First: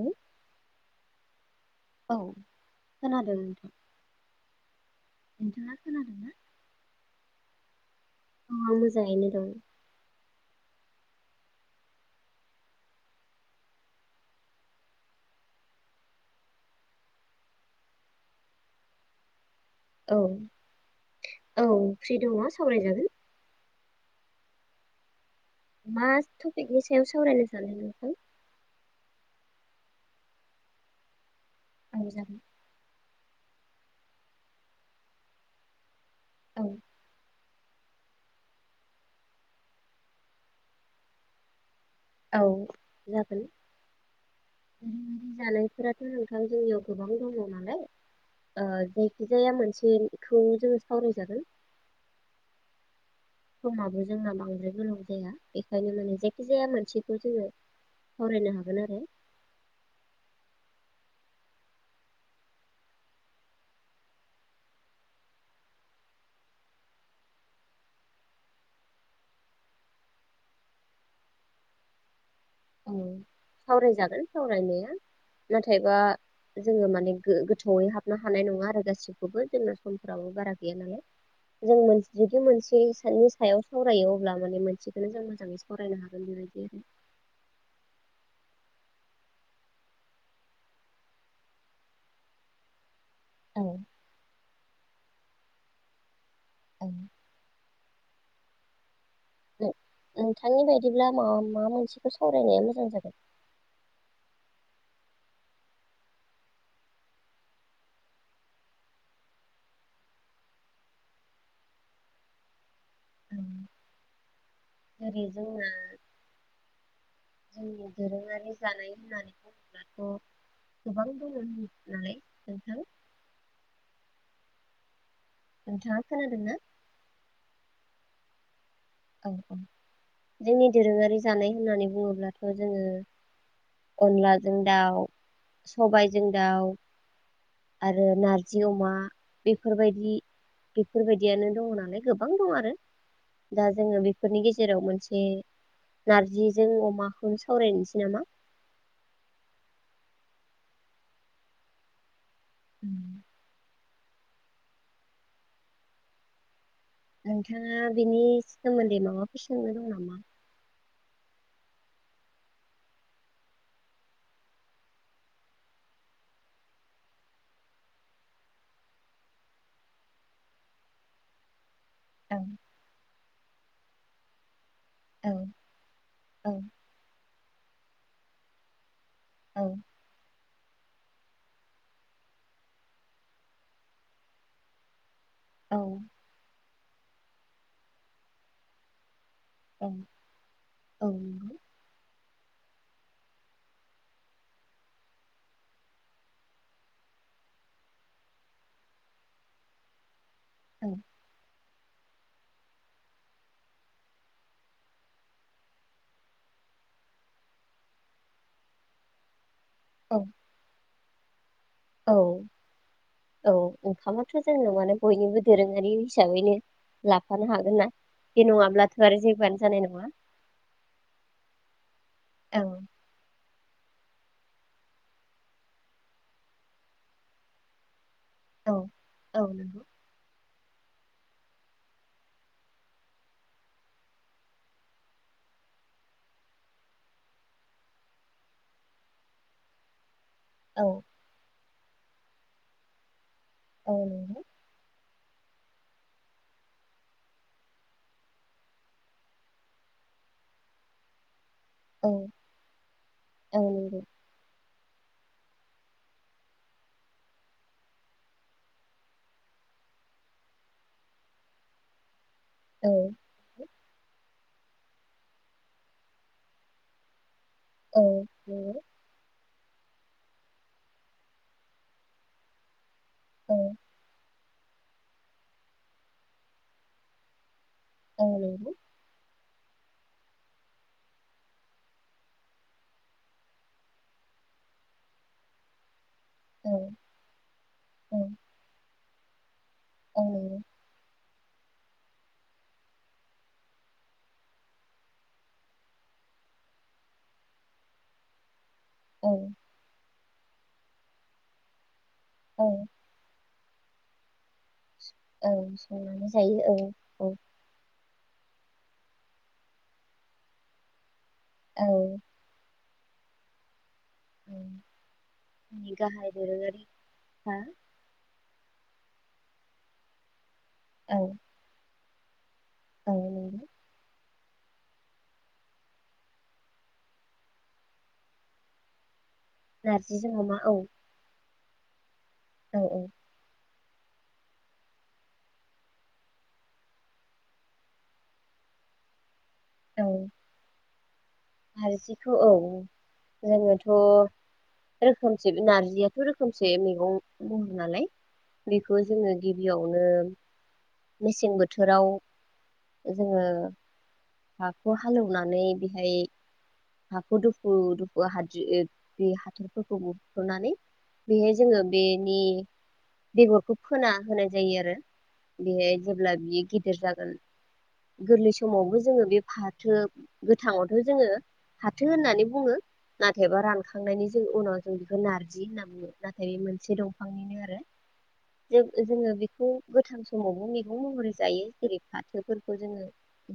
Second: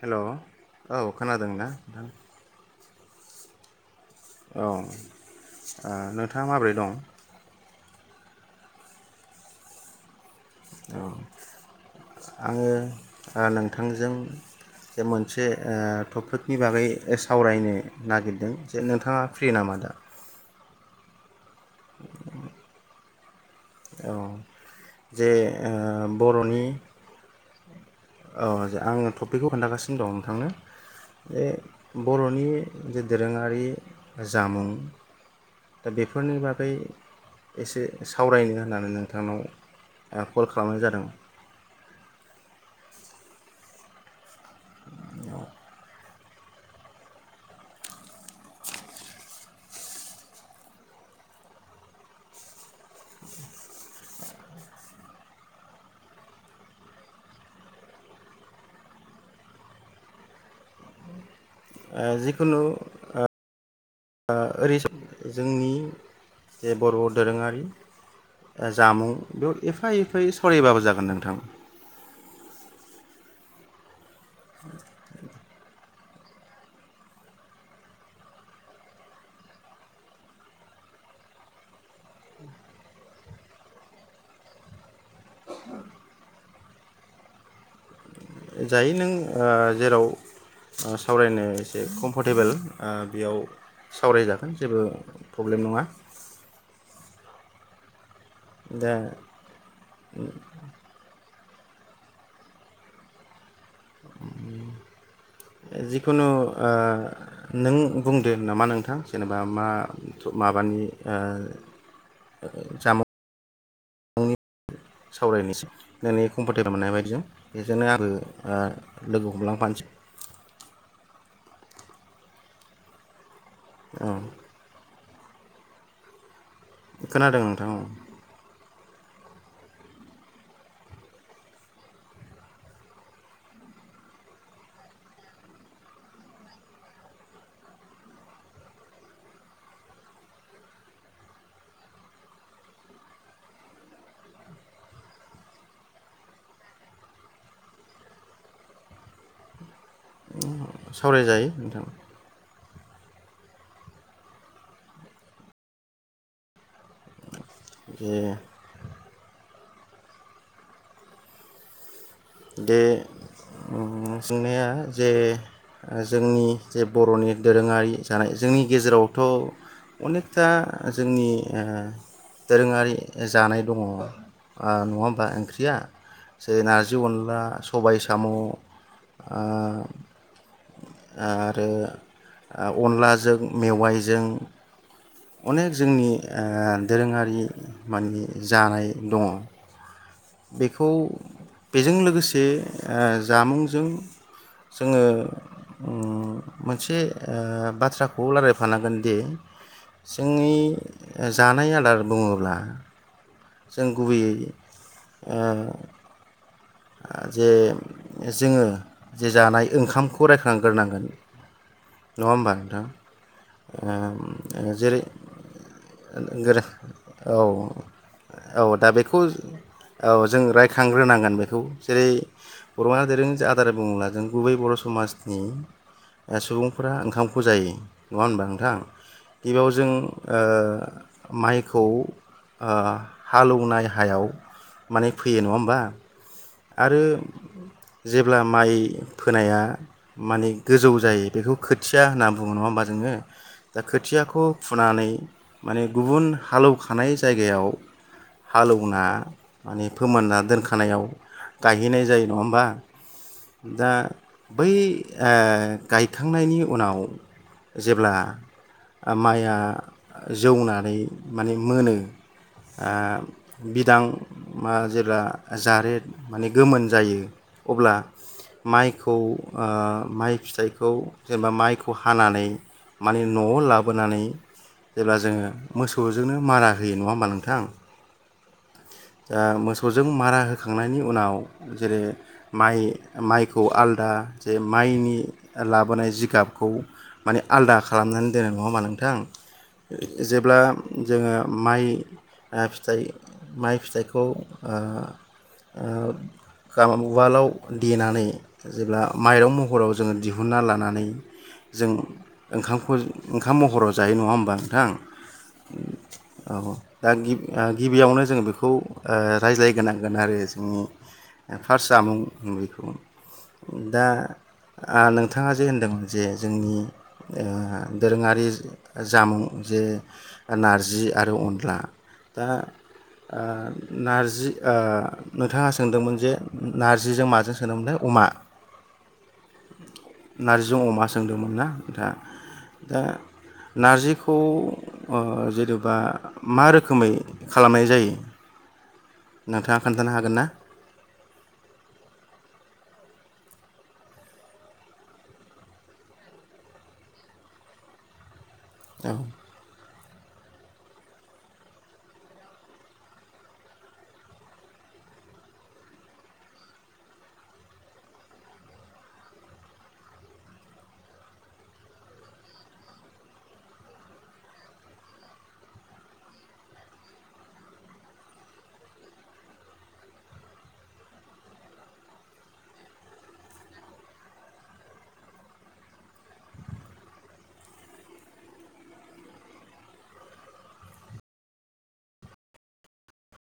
हेल औ खोनादों ना औ खोनादों नोंथां औ ओ नोंथाङा खोनादों नोंथाङा माबोरै दं औ आं मोजाङैनो दं औ आङो नोंथांजों जे मोनसे ओ टपिकनि बागै सावरायनो नागिरदों जे नोंथाङा फ्रि नामा दा औ औ फ्रि दङ सावरायजागोन औ जे ओ मा बर'नि टपिकनि सायाव सावरायनो सानो [unintelligible] औे आं थ टपिखौ खोन्थागासिनो दं नोंथांनो बे औ जागोन बरनि दो दोरोङारि जामुं बेफोरनि औ बागै एसे सावरायनो होननानै नोंथांनाव आं कल खालामनाय जादों। औ जागोन। जानायफोराथ नोंथा ओमफ्राय जोंनियाव गोबां दङ नालाय ओ जायखिजाया मोनसेखौ जोङो सावरायजागोन। समाबो जोंना बांद्राय गोलाव जाया बेखायनो माने जायखिजाया मोनसेखौ जोङो सावरायनो हागोन आरो। जिखुनु ओरै जोंनि जे बर दोरोङारि जामुं बेयाव एफा एफायै सावरायबाबो जागोन नोंथां। औ सावरायजागोन। सावरायनाया नाथायबा जोङो माने गोथौयै हाबनो हानाय नङा आरो गासिखौबो जोंना समफ्राबो बारा गैया नालाय जों जुदि मोनसेनि सायाव सावरायो अब्ला माने मोनसेखौनो जों मोजाङै सावरायनो हागोन बेबायदि आरो। जायो नों जेराव सावरायनो एसे कम्फर्टेबोल ओ बेयाव आरो सावरायजागोन जेबो प्रब्लेम नङा। औ दा नों नोंथांनि बायदिब्ला माबा मा मोनसेखौ सावरायनाया मोजां जागोन। जिखुनु आ नों बुंदो नामा नोंथां जेनेबा मा माबानि आ जामुं जेरै जोंना सावरायनोसै नोंनि कम्फर फैबा मोन्नाय बायदिजों बेजोंनो जोंनि आंबो दोरोङारि ओ जानाय लोगो होननानै हमलांफानोसै बुङोब्लाथ गोबां द नालाय नोंथां। औ नोंथाङा खोनादों ना खोनादों नोंथां ओ। औ-औ जोंनि दोरोङारि जानाय होननानै बुङोब्लाथ जोङो अनलाजों दाउ सबायजों दाउ आरो नारजि अमा बेफोरबायदि बेफोरबायदियानो दङ नालाय गोबां दं आरो। दा जोंङो बेफोरनि गेजेराव मोनसे नार्जिजों अमाखौनो सावरायनोसै नामा? सावरायजायो नोंथां। नोंथाङा जे बिनि सोमोन्दै माबाफोर सोंनो दङ नामा? दे ओ जेंनाया जे जोंनि जे बर'नि दोरोङारि जा जोंनि गेजेरावथ' अनेकथा जोंनि आ औ दोरोङारि ओ जानाय दङ। ओ नङा होमबा औ ओंख्रिया औ जे नार्जि अनला सबाइ साम' ओ आरो अनलाजों मेवाइजों अनेक औ जोंनि आ दोरोङारि माने जानाय दङ। औ बेखौ औ नंगौ बेजों लोगोसे ओ जामुंजों जोङो उम मोनसे ओ बाथ्राखौ लारायफानांगोनदि जोंनि औ जानाय आदार बुङोब्ला जों गुबैयै ओ ओ जे जोङो जे जानाय ओंखामखौ औ रायखांग्रोनांगोन। औ नङा होमबा नोंथां औ ओम ओंखामाथ' जोंनो माने जेरै बयनिबो दोरोङारि ओ हिसाबैनो गोरा औ लाफानो हागोन ना बे औ दा नङाब्लाथ' आरो बेखौ जेबोआनो जानाय नङा औ जों रायखांग्रोनांगोन बेख जेरै औ बर'आ दोरों आदार बुं बुंब्ला जों गुबै बर' समाजनि ओ सुबुंफोरा ओंखामखौ जायो। नङा होनबा औ नोंथां औ गिबियाव नंगौ जों ओ माइखौ ओ हालौवनाय हायाव माने फैयो नङा हमबा? आरो जेब्ला माइ फोनाया माने औ गोजौ जायो बेखौ खोथिया होनना बुङो नङा होमबा जोङो? दा औ नंगौ खोथियाखौ फुनानै माने गुबुन हालौखानाय जायगायाव हालौना माने फोमोनना दोनखानायाव गायहैनाय औ जायो नङा होमबा औ दा नंगौ बै ओ गायखांनायनि उनाव जेब्ला माइआ जौनानै माने मोनो ओ औ बिदां मा जेब्ला जारेद माने गोमोन जायो अब्ला औ नंगौ माइखौ ओ माइ फिथाइखौ जेनेबा माइखौ हानानै माने न'आव औ लाबोनानै जेब्ला जोङो मोसौजोंनो मारा होयो नङा होमबा नोंथां? औ ओ मोसौजों मारा होखांनायनि उनाव जेरै माइ माइखौ आलदा जे माइनि लाबोनाय जि जिगाबखौ औ माने आलदा औ खालामनानै दोनो नङा होमबा नोंथां? जेब्ला नंगौ जोङो माइ ओ फिथाइ माइ फिथाइखौ ओ उवालाव देनानै जेब्ला औ माइरं महर जोङो दिहुन हुना लानानै जों औ ओंखामखौ खाम महराव जायो नङा होमबा नोंथां? औ संनानै जायो औ दा औ गिबि ओ गिबियावनो जोङो बेखौ ओ रायज्लायगोनांगोन आरो जोंनि फार्स्ट औ जामुं [unintelligible] उम दा ओ नोंथाङा जे जोंनि होनदोंमोन जे गाहाय जोंनि दोरोङारिखा ओ दोरोङारि जामुं जे नारजि औ आरो अनला दा औ नंगौ ओ नारजि ओ नोंथाङा सोंदोंमोन जे नार्जिजों माजों सोंदोंमोनथाय अमा नारजिजों औ नार्जिजों अमा सोंदोंमोन ना? दा औ दा औ नारजिखौ ओ जेनेबा मा रोखोमै खालामनाय जायो? नोंथाङा औ खोन्थानो हागोन ना? नारजिखौ ओं जोङोथ' रोखोमसे नारजियाथ' रोखोमसे मैगं बुंङो नालाय बेखौ औ जोङो गिबियावनो मेसें बोथोराव जोङो हाखौ हालेवनानै बेहाय हाखौ दुफु दुफु हाद्रि बे हाथरफोरखौ बुख'नानै बेहाय जोङो बेनि बेगरखौ फोना होनाय जायो आरो बेहाय जेब्ला बियो गिदिर जागोन गोरलै समावबो जोङो बे फाथो गोथाङावथ' जोङो फाथो होन्नानै बुङो नाथायबा रानखांनायनि जों उनाव जों बेखौ नारजि होन्ना बुङो नाथाय बे मोनसे दंफांनिनो आरो ज जोङो बेखौ गोथां समावबो मैगं महरै जायो जेरै फाथोफोरखौ जोङो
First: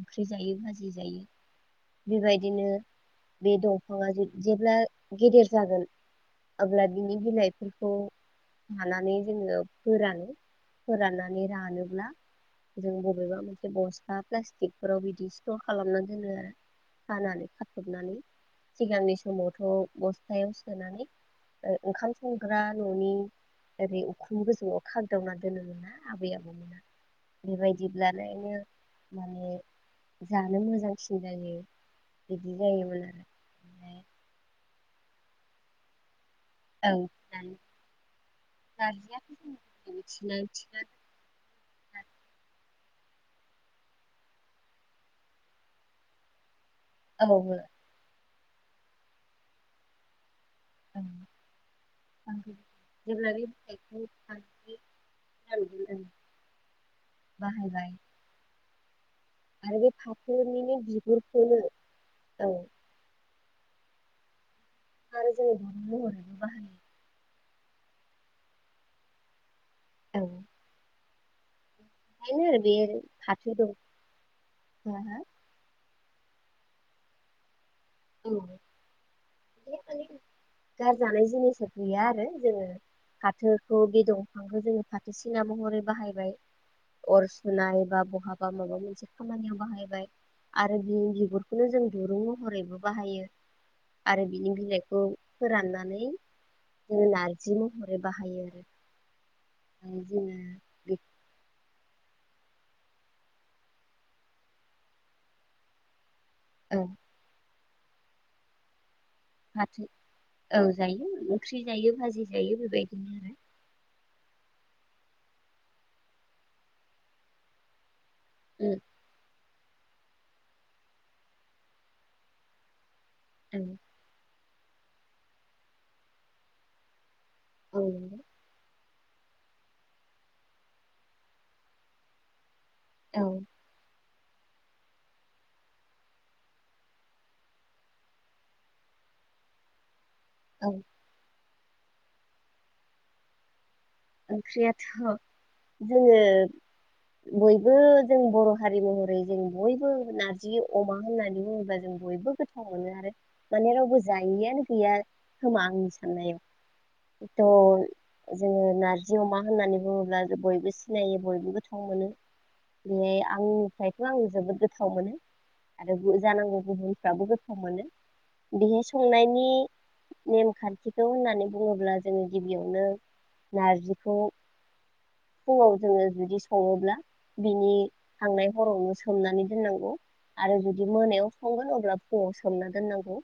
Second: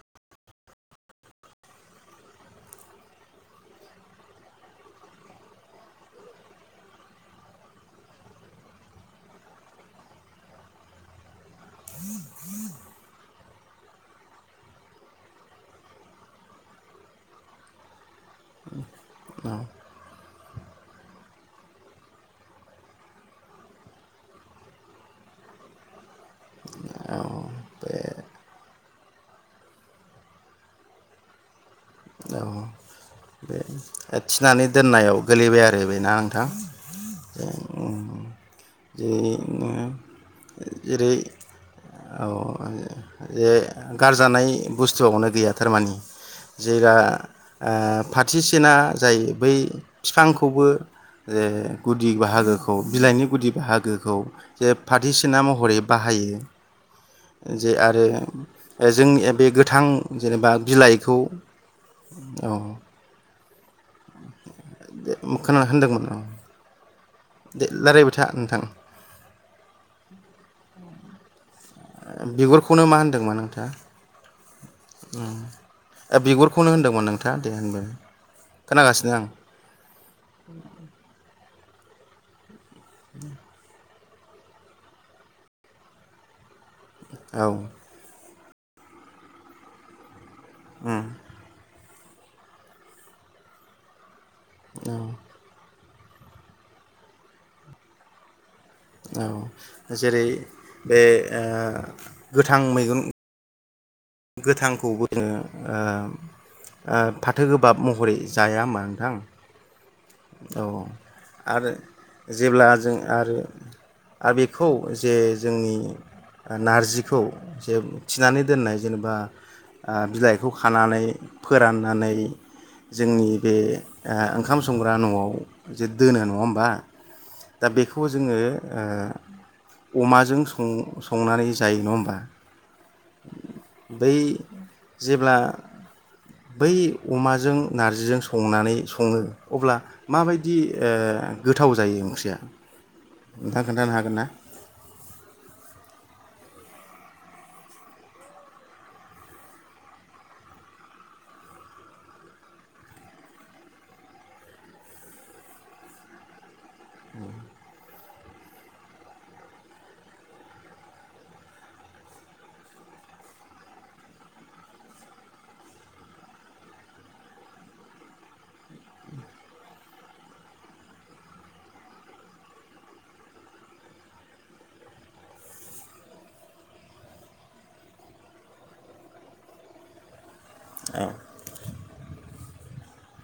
ख्रि जायो भाजि जायो बेबायदिनो बे दंफाङा जे-जेब्ला गेदेर जागोन अब्ला बिनि बिलाइफोरखौ लानानै जोङो फोरानो फोराननानै रानोब्ला जों बबेबा मोनसे बस्टा प्लास्टिक बेफोराव बिदि स्र' खालामना दोनो आरो खानानै खाथबनानै सिगांनि समावथ' बस्थायाव सोनानै ओ ओंखाम संग्रा न'नि ओरै उखुम गोजौवाव खागदावना दोनोमोन ना आबै आबौमोना बेबायदिब्लालायनो माने जानो मोजांसिन जायो बिदि जायोमोन आरो। ओमफ्राय ओ थिनानै दोननायाव गोलैबाय आरो बे नां थां ओं थिनानै उम उम जै नारजियाथ' जों थिनानै थिनानै जेरै औ ए गारजानाय बुस्थुआवनो गैया थारमानि। जिरा औ ओ फाथ थ्रिस थिना जायो बै फिफां खौबो ओं जे गुदि फांखा बाहागोखौ बिलाइनि जेब्ला बे गुदि बिलाइखौ बाहागोखौ जे खानानै फाथसिना महरै फोरानगोन ओं बाहायो ओ जे बाहायबाय आरो एस जोंनिए बे आरो गोथां जेनेबा फाथोनिनो बिलाइखौ बिगुरखौनो औ। आरो जों खोनानो होनदोंमोन औ [inaudible] बाहायो। दे लायरायबाय था नोंथां। [inaudible] औ ओंखायनो आरो बे बिगुरखौनो मा होनदोंमोन फाथो नोंथाङा? दंफाङा उम बिगुरखौनो होन्दोंमोन नोंथाङा दे होनबा। गारजानाय जिनिस गैया आरो जोङो फाथोखौ बे दं। फांखौ जोङो फाथो सिना महरै बाहायबाय। अर औ सुनाय बा बहा बा माबा मोनसे खामानियाव बाहायबाय। आरो उम बेनि बिगुरखौनो जों दुरुं महरैबो बाहायो। आरो बिनि औ बिलाइखौ फोराननानै जों नारजि महरै बाहायो आरो। औ ओमफ्राय जेरै जोङो बे ओ गोथां मैगन गोथांखौ बो नो ओ औ ओ फाथो गोब बाब महरै जाया होमबा नोंथां? फाथो औ जायो ओंख्रि आरो जायो भाजि जायो बेबायदिनो आरो ओ बेखौ जे जोंनि नारजिखौ जे थिनानै आरो दोननाय बा ओ बिलाइखौ खानानै फोराननानै जोंनि बे ओ ओंख खाम संग्रा न'आव जे दोनो नङा होमबा? दा औ बेखौ जोङो ओ अमाजों सं-संनानै जायो नङा होमबा? औ बै जेब्ला बै अमाजों नारजिजों संनानै सङो अब्ला माबायदि औ ओ गोथाव जायो ओंख्रिया? नोंथां ओंख्रियाथ' जोङो बयबो जों बर' हारि महरै जों बयबो नारजि अमा होननानै बुङोबा जों बयबो गोथाव मोनो आरो माने रावबो जायैआानो गैया खोमा आंनि साननायाव थ' जोङो नार जि अमा होननानै बुङोब्ला बयबो सिनायो बयबो गोथाव मोनो बेहाय आंनिफ्रायथ' आं जोबोद गोथाव मोनो आरो जानांगौ गुबुनफ्राबो गोथाव मोनो बेहाय संनायनि नेमखान्थिखौ होननानै बुङोब्ला जोङो गिबियावनो नारजि खौ फुङाव जोङो जुदि सङोब्ला बिनि थांनाय हरावनो सोमनानै दोननांगौ आरो जुदि मोनायाव संगोन अब्ला फुङाव सोमना दोननांगौ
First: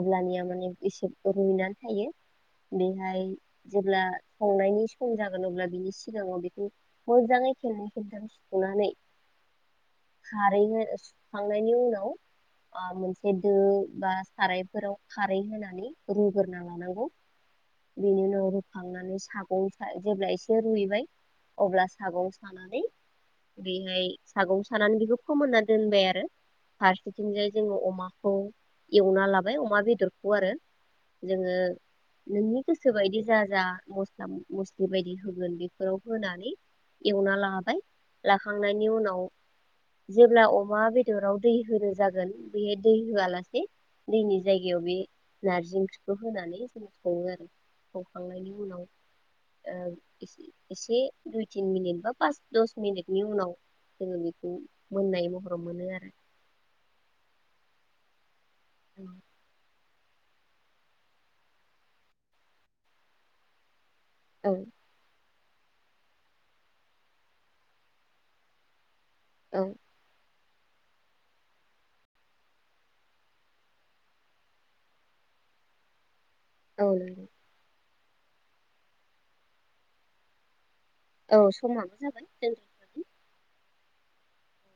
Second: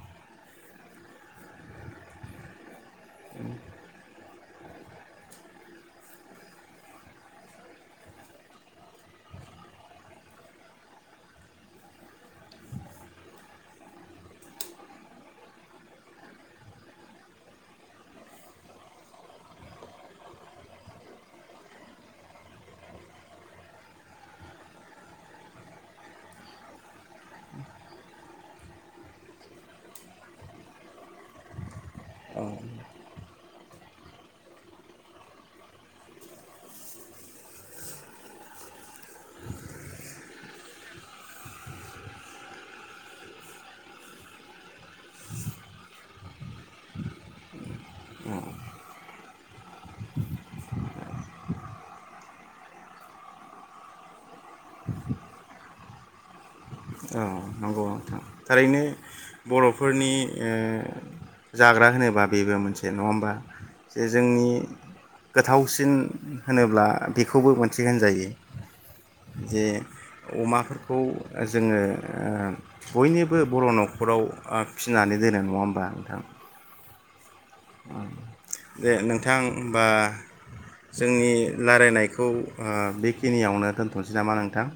अब्लानिया माने एसे रुइना थायो बेहाय जेब्ला संनायनि खम जागोन अब्ला बिनि सिगाङाव बेखौ मोजाङै खेबनै खेबथाम सुनानै खारै सुखांनायनि उनाव ओ मोनसे दो बा सारायफोराव खारै होनानै रुगोरना लानांगौ बेनि उनाव रुखांनानै सागं जेब्ला एसे रुइबाय अब्ला सागं सानानै बेहाय सागं सानानै बेखौ फोमोनना दोनबाय आरो फारसेथिंजाय जोङो अमाखौ एवना लाबाय अमा बेदरखौ आरो जोङो नोंनि गोसोबायदि जा जा मस्ला मस स्लि बेबायदि होगोन बेफोराव होनानै एवना लाबाय लाखांनायनि उनाव जेब्ला अमा बेदराव दै होनो जागोन बे दै होआलासे दैनि जायगायाव बे नारजि ओंख्रिखौ होनानै जोंङ सङो आरो संखांनायनि उनाव ओ एसे दुइ तिन मिनिट बा पास दस मिनिटनि उनाव जोङो बेखौ मोननाय महराव मोनो आरो। औ नंगौ नोंथां थारैनो आरो बर' फोरनि ओ जाग्रा होनोबा बेबो मोनसे नङा होमबा? जे जोंनि गोथावसिन होनोब्ला बेखौबो मोनसे होनजायो। औ जे अमाफोरखौ जोङो ओ बयनिबो बर' न'खराव ओ फिनानै दोनो नङा होमबा नोंथां? औ नोंगौ। दे नोंथां होमबा जोंनि औ समाबो लायरायनायखौ जाबाय ओ दोनथ'नोसै बेखिनियावनो दोन थनोसै नामा नोंथां?